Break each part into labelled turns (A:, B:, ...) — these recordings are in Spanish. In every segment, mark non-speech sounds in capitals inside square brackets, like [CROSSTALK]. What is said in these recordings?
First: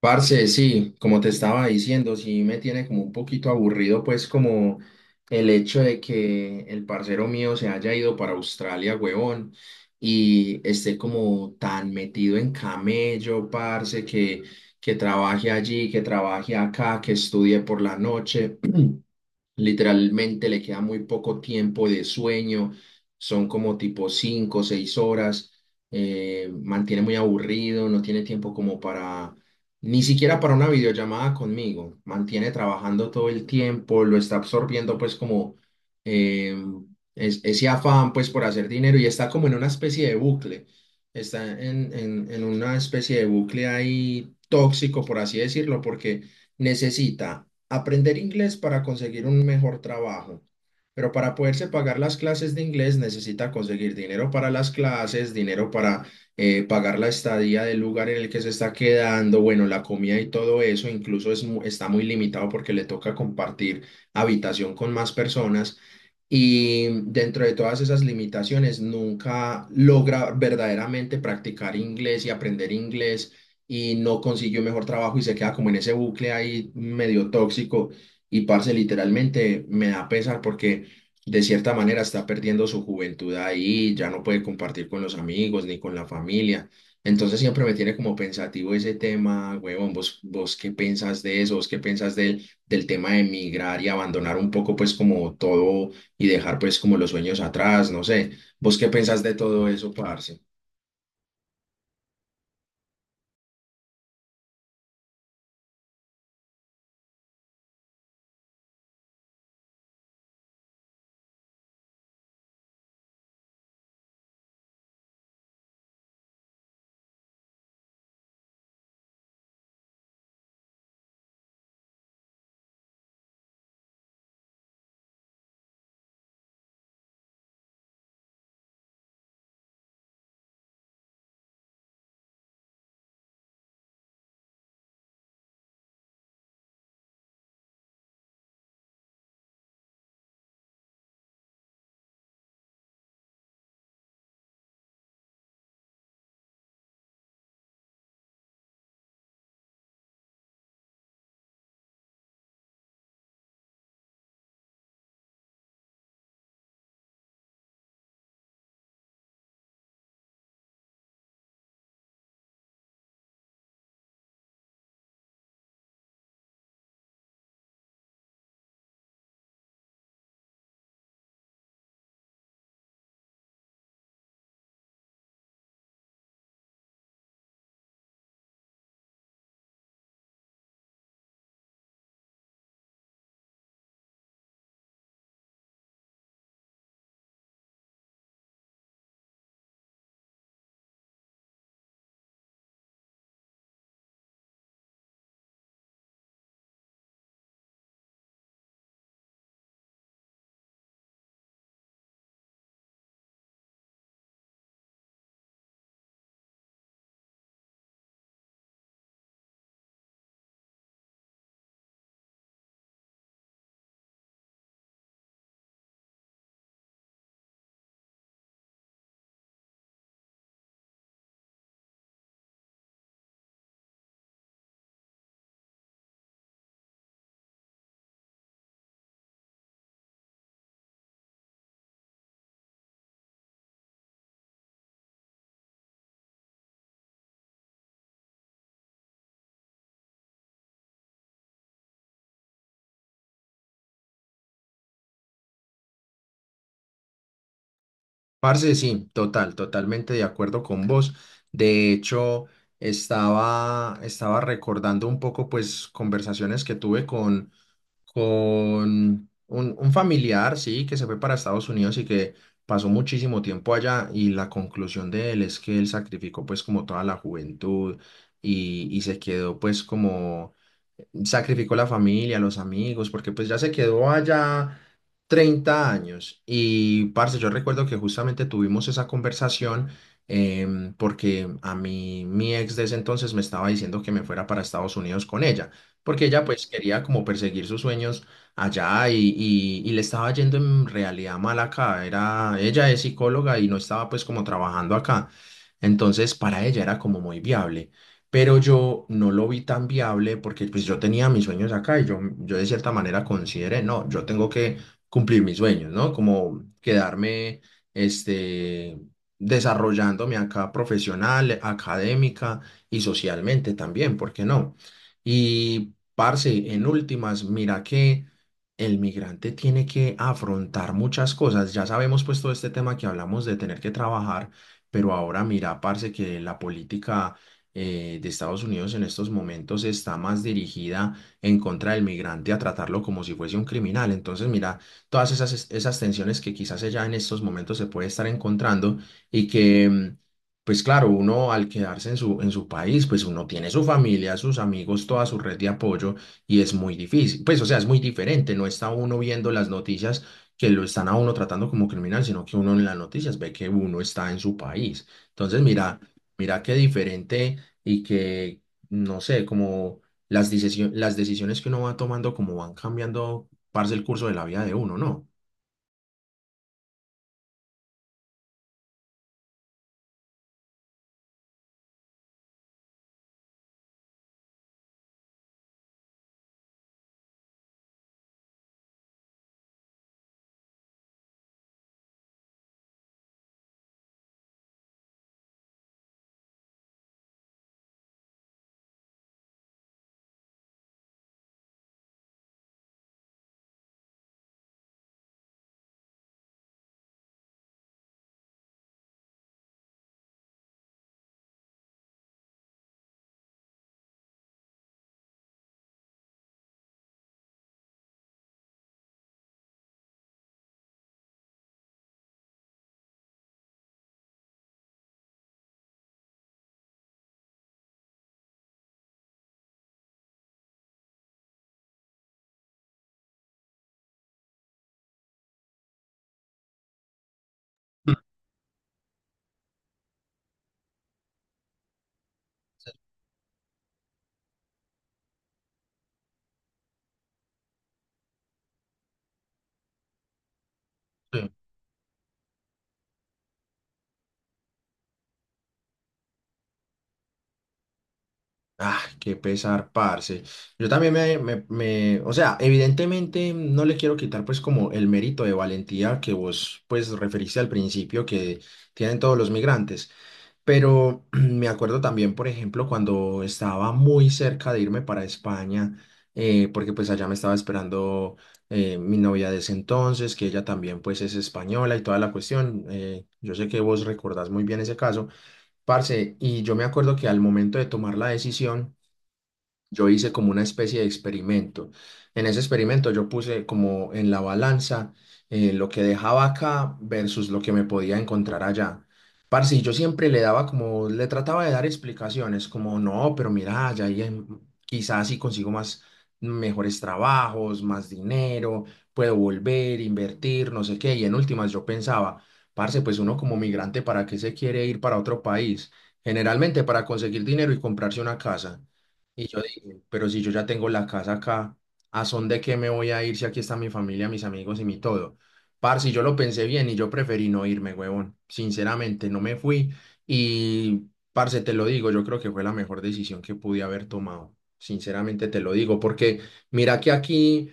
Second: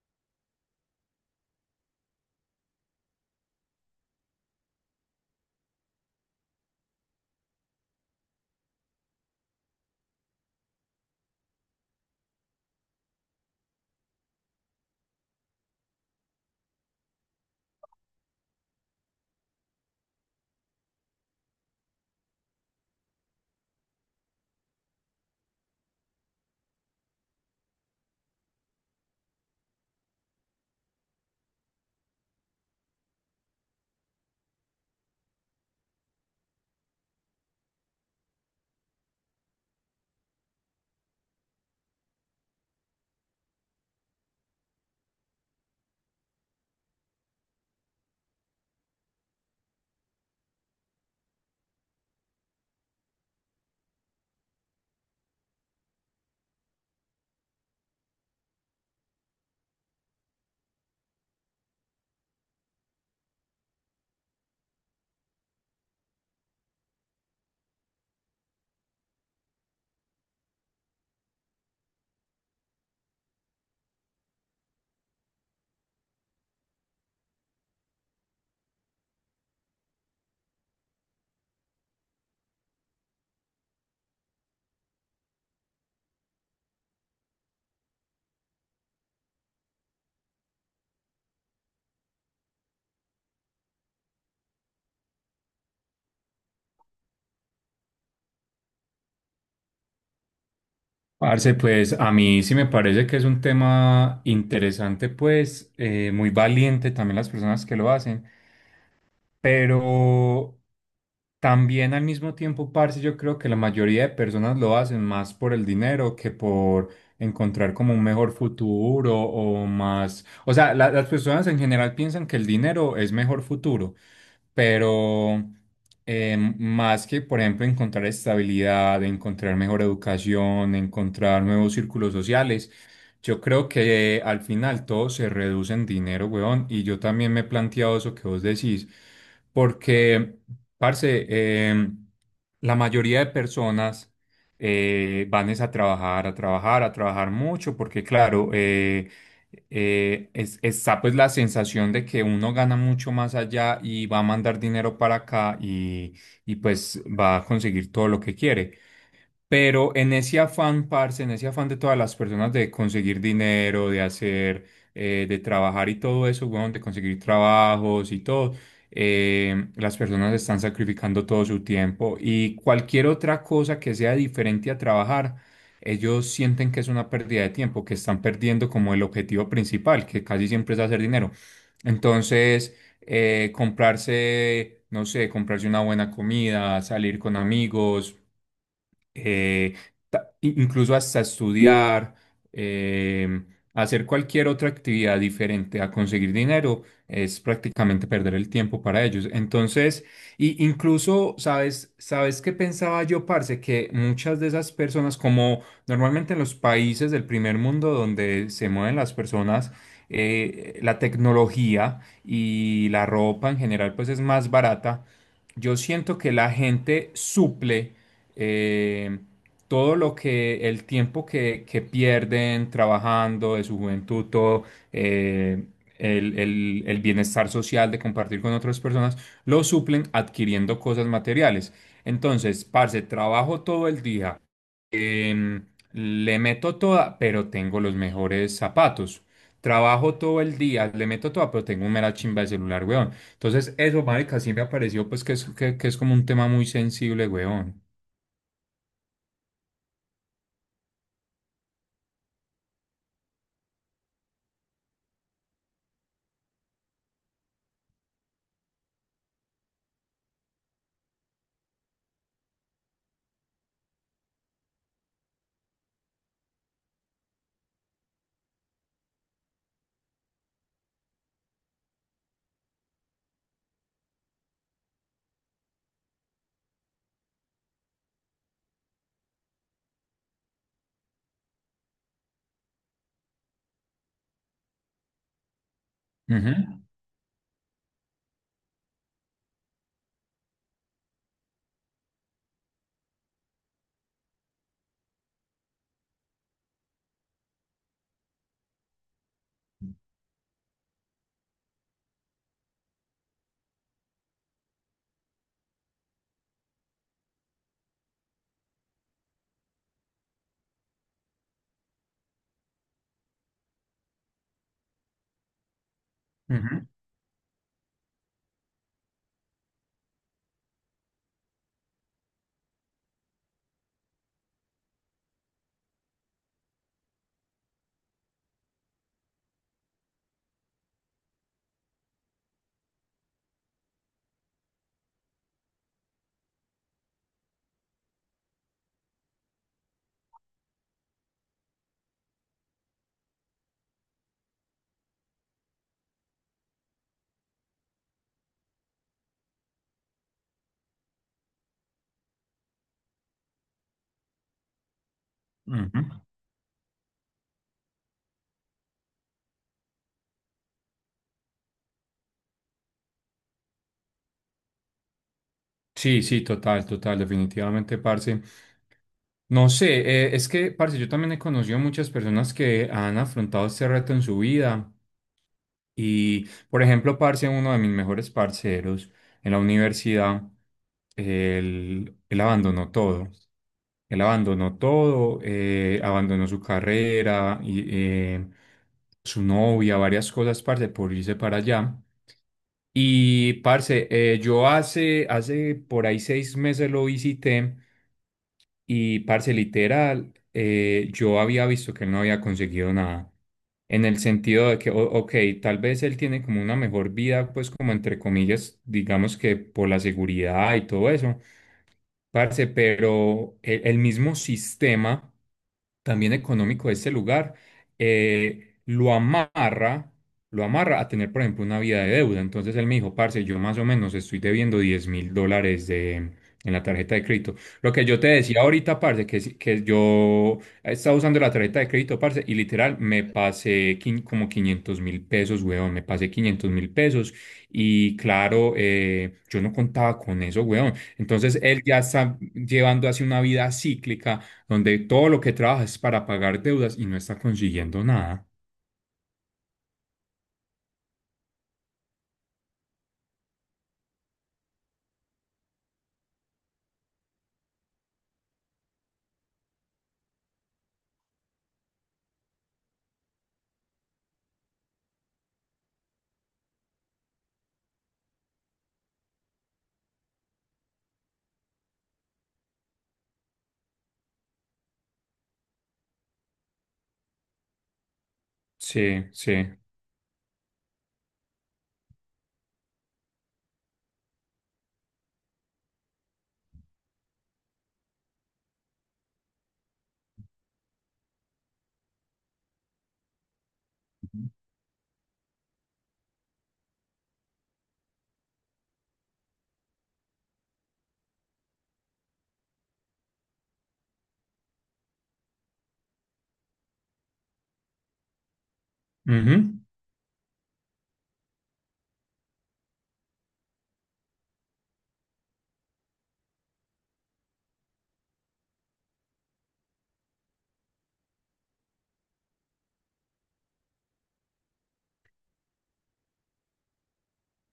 A: Parce, sí, como te estaba diciendo, sí me tiene como un poquito aburrido, pues como el hecho de que el parcero mío se haya ido para Australia, huevón, y esté como tan metido en camello, parce, que trabaje allí, que trabaje acá, que estudie por la noche. Literalmente le queda muy poco tiempo de sueño, son como tipo 5 o 6 horas, mantiene muy aburrido, no tiene tiempo como ni siquiera para una videollamada conmigo, mantiene trabajando todo el tiempo, lo está absorbiendo pues como eh, ese afán pues por hacer dinero y está como en una especie de bucle, está en una especie de bucle ahí tóxico por así decirlo, porque necesita aprender inglés para conseguir un mejor trabajo. Pero para poderse pagar las clases de inglés necesita conseguir dinero para las clases, dinero para pagar la estadía del lugar en el que se está quedando, bueno, la comida y todo eso. Incluso está muy limitado porque le toca compartir habitación con más personas. Y dentro de todas esas limitaciones, nunca logra verdaderamente practicar inglés y aprender inglés y no consiguió mejor trabajo y se queda como en ese bucle ahí medio tóxico. Y parce, literalmente me da pesar porque de cierta manera está perdiendo su juventud ahí, ya no puede compartir con los amigos ni con la familia. Entonces siempre me tiene como pensativo ese tema, huevón, vos qué pensás de eso, vos qué pensás del tema de emigrar y abandonar un poco pues como todo y dejar pues como los sueños atrás, no sé. ¿Vos qué pensás de todo eso, parce?
B: Parce, pues a mí sí me parece que es un tema interesante, pues muy valiente también las personas que lo hacen, pero también al mismo tiempo, parce, yo creo que la mayoría de personas lo hacen más por el dinero que por encontrar como un mejor futuro o más, o sea, las personas en general piensan que el dinero es mejor futuro, pero más que, por ejemplo, encontrar estabilidad, encontrar mejor educación, encontrar nuevos círculos sociales, yo creo que al final todo se reduce en dinero, weón, y yo también me he planteado eso que vos decís, porque, parce, la mayoría de personas van es a trabajar, a trabajar, a trabajar mucho, porque claro, está pues la sensación de que uno gana mucho más allá y va a mandar dinero para acá y pues va a conseguir todo lo que quiere. Pero en ese afán, parce, en ese afán de todas las personas de conseguir dinero, de hacer, de trabajar y todo eso, weón, de conseguir trabajos y todo, las personas están sacrificando todo su tiempo y cualquier otra cosa que sea diferente a trabajar. Ellos sienten que es una pérdida de tiempo, que están perdiendo como el objetivo principal, que casi siempre es hacer dinero. Entonces, comprarse, no sé, comprarse una buena comida, salir con amigos, eh, incluso hasta estudiar, eh, hacer cualquier otra actividad diferente a conseguir dinero, es prácticamente perder el tiempo para ellos. Entonces, y incluso, ¿sabes qué pensaba yo, parce? Que muchas de esas personas, como normalmente en los países del primer mundo donde se mueven las personas, la tecnología y la ropa en general, pues es más barata. Yo siento que la gente suple eh, todo lo que el tiempo que pierden trabajando de su juventud, todo eh, el bienestar social de compartir con otras personas, lo suplen adquiriendo cosas materiales. Entonces, parce, trabajo todo el día, em, le meto toda, pero tengo los mejores zapatos. Trabajo todo el día, le meto toda, pero tengo un mera chimba de celular, weón. Entonces, eso, marica, sí me pareció pues que es como un tema muy sensible, weón.
A: Parce, sí, totalmente de acuerdo con vos. De hecho, estaba recordando un poco pues conversaciones que tuve con un familiar, sí, que se fue para Estados Unidos y que pasó muchísimo tiempo allá, y la conclusión de él es que él sacrificó pues como toda la juventud y se quedó pues como sacrificó la familia, los amigos, porque pues ya se quedó allá 30 años. Y, parce, yo recuerdo que justamente tuvimos esa conversación, porque a mí, mi ex de ese entonces me estaba diciendo que me fuera para Estados Unidos con ella, porque ella
B: Ujú,
A: pues quería como perseguir sus sueños allá y le estaba yendo en realidad mal acá. Era, ella es psicóloga y no estaba pues como trabajando acá. Entonces, para ella era como muy viable, pero yo no lo vi tan viable porque pues yo tenía mis sueños acá y yo de cierta manera consideré, no, yo tengo que cumplir mis sueños, ¿no? Como quedarme, este, desarrollándome acá profesional, académica y socialmente también, ¿por qué no? Y, parce, en
B: ujú,
A: últimas, mira que... El migrante tiene que afrontar muchas cosas. Ya sabemos pues todo este tema que hablamos de tener que trabajar, pero ahora mira, parce, que la política de Estados Unidos en estos momentos está más dirigida en contra del migrante, a tratarlo como si fuese un criminal. Entonces, mira, todas esas tensiones que quizás ella en estos momentos se puede estar encontrando y que, pues claro, uno al quedarse en en su país, pues uno tiene su familia, sus amigos, toda su red de apoyo, y es muy difícil. Pues, o sea, es muy diferente, no está uno viendo las noticias que lo están a uno tratando como criminal, sino que uno en las noticias ve que uno está en su país. Entonces, mira,
B: ujú.
A: mira qué diferente y que, no sé, como las las decisiones que uno va tomando, como van cambiando, parce, el curso de la vida de uno, ¿no?
B: Sí, sí, total, total, definitivamente, parce. No sé, es que, parce, yo también he conocido muchas personas que han afrontado este reto en su vida. Y, por ejemplo, parce, uno de mis mejores parceros en la universidad, él abandonó todo. Él abandonó todo, abandonó su carrera, y, eh, su novia, varias cosas, parce, por irse para allá. Y parce, yo hace por ahí 6 meses lo visité y parce, literal, yo había visto que él no había conseguido nada. En el sentido de que, ok, tal vez él tiene como una mejor vida, pues como entre comillas, digamos que por la seguridad y todo eso, parce, pero el mismo sistema también económico de este lugar, eh, lo amarra, lo amarra a tener, por ejemplo, una vida de deuda. Entonces él me dijo, parce, yo más o menos estoy debiendo 10.000 dólares en la tarjeta de crédito. Lo que yo te decía ahorita, parce, que, que yo estaba usando la tarjeta de crédito, parce, y literal me pasé como 500.000 pesos, weón, me pasé 500.000 pesos. Y claro, yo no contaba con eso, weón. Entonces él ya está llevando así una vida cíclica donde todo lo que trabaja es para pagar deudas y no está consiguiendo nada.
A: Ah, qué pesar, parce. Yo también o sea, evidentemente no le quiero quitar pues como el mérito de valentía que vos pues referiste al principio que tienen todos los migrantes, pero [CLEARS THROAT] me acuerdo también, por ejemplo, cuando estaba muy cerca de irme para España, porque pues allá me estaba esperando mi novia de ese entonces, que ella también pues es española y toda la cuestión. Eh, yo sé que vos recordás muy bien ese caso. Parce, y yo me acuerdo que al momento de tomar la decisión,
B: Sí, sí.
A: yo hice como una especie de experimento. En ese experimento yo puse como en la balanza lo que dejaba acá versus lo que me podía encontrar allá. Parce, y yo siempre le daba como, le trataba de dar explicaciones, como no, pero mira, quizás si consigo más, mejores trabajos, más dinero, puedo volver, invertir, no sé qué. Y en últimas yo pensaba, parce, pues uno como migrante, ¿para qué se quiere ir para otro país? Generalmente para conseguir dinero y comprarse una casa. Y yo
B: Ujú.
A: digo, pero si yo ya tengo la casa acá, ¿a son de qué me voy a ir si aquí está mi familia, mis amigos y mi todo? Parce, yo lo pensé bien y yo preferí no irme, huevón. Sinceramente, no me fui y, parce, te lo digo, yo creo que fue la mejor decisión que pude haber tomado. Sinceramente te lo digo, porque mira que aquí,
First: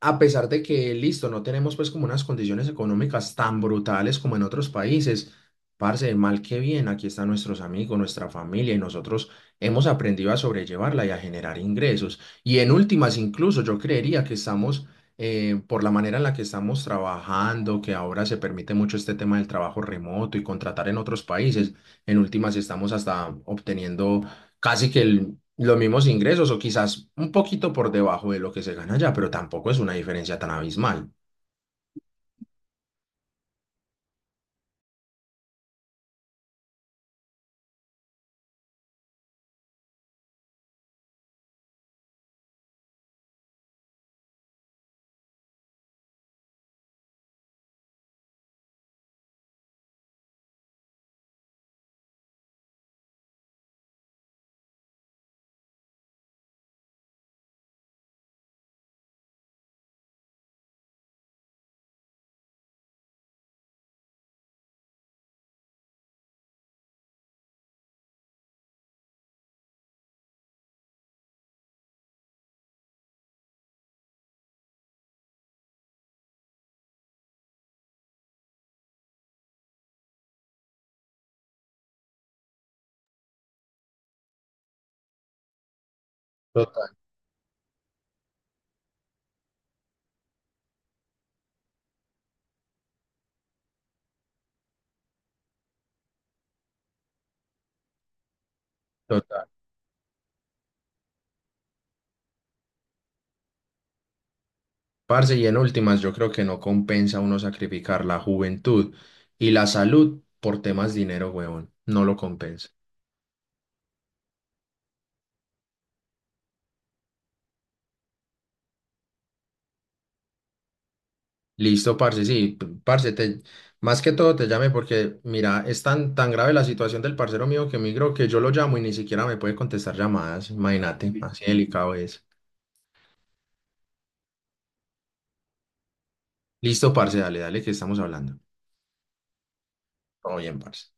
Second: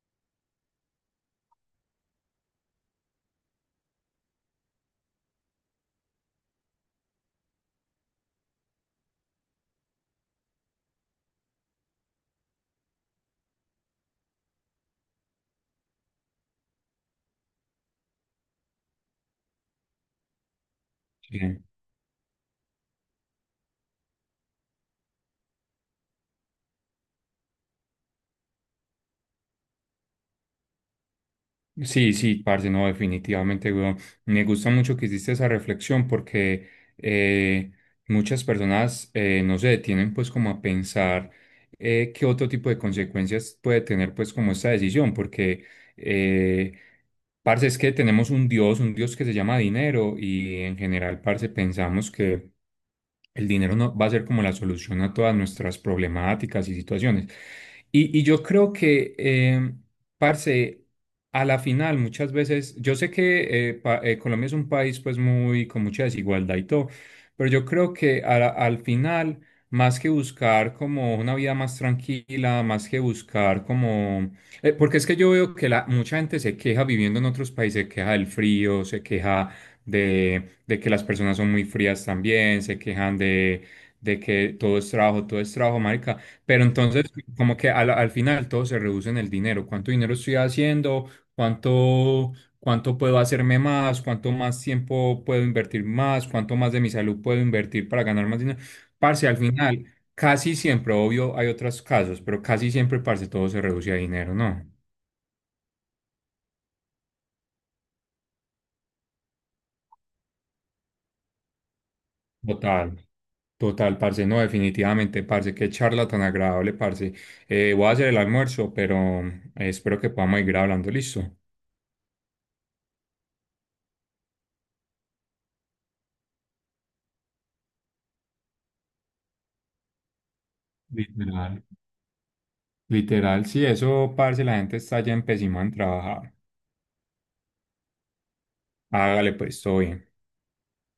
A: a pesar de que, listo, no tenemos pues como unas condiciones económicas tan brutales como en otros países, parce, mal que bien, aquí están nuestros amigos, nuestra familia, y nosotros hemos aprendido a sobrellevarla y a generar ingresos. Y en últimas, incluso yo creería que estamos, por la manera en la que estamos trabajando, que ahora se permite mucho este tema del trabajo remoto y contratar en otros
B: Sí.
A: países, en últimas estamos hasta obteniendo casi que los mismos ingresos o quizás un poquito por debajo de lo que se gana allá, pero tampoco es una diferencia tan abismal.
B: Sí, sí, parce, no, definitivamente, weón. Me gusta mucho que hiciste esa reflexión porque eh, muchas personas no se detienen pues como a pensar qué otro tipo de consecuencias puede tener pues como esta decisión, porque eh, parce es que tenemos un Dios que se llama dinero y en general, parce, pensamos que el dinero no va a ser como la solución a todas nuestras problemáticas y situaciones. Y yo creo que, parce, a la final muchas veces, yo sé que Colombia es un país pues muy con mucha desigualdad y todo, pero yo creo que al final, más que buscar como una vida más tranquila, más que buscar como... porque es que yo veo que mucha gente se queja viviendo en otros países, se queja del frío, se queja de que las personas son muy frías también, se quejan de que todo es trabajo, marica. Pero entonces, como que al final todo se reduce en el dinero. ¿Cuánto dinero estoy haciendo? ¿Cuánto, cuánto puedo hacerme más? ¿Cuánto más tiempo puedo invertir más? ¿Cuánto más de mi salud puedo invertir para ganar más dinero? Parce, al
A: Total.
B: final, casi siempre, obvio, hay otros casos, pero casi siempre, parce, todo se reduce a dinero, ¿no?
A: Parce, y en últimas, yo creo que no compensa uno sacrificar la juventud y la salud por temas de dinero, huevón. No lo compensa.
B: Total. Total, parce, no, definitivamente, parce, qué charla tan agradable, parce. Voy a hacer el almuerzo, pero espero que podamos ir hablando, listo.
A: Listo, parce, sí, parce, más que todo te llame porque, mira, es tan grave la situación del parcero mío que migró, que yo lo llamo y ni siquiera me puede contestar llamadas. Imagínate, así
B: Literal.
A: delicado es.
B: Literal, sí, eso, parce, la gente está ya empezando en trabajar.
A: Listo, parce, dale, dale, que estamos hablando.
B: Hágale, pues, todo bien.
A: Todo bien, parce.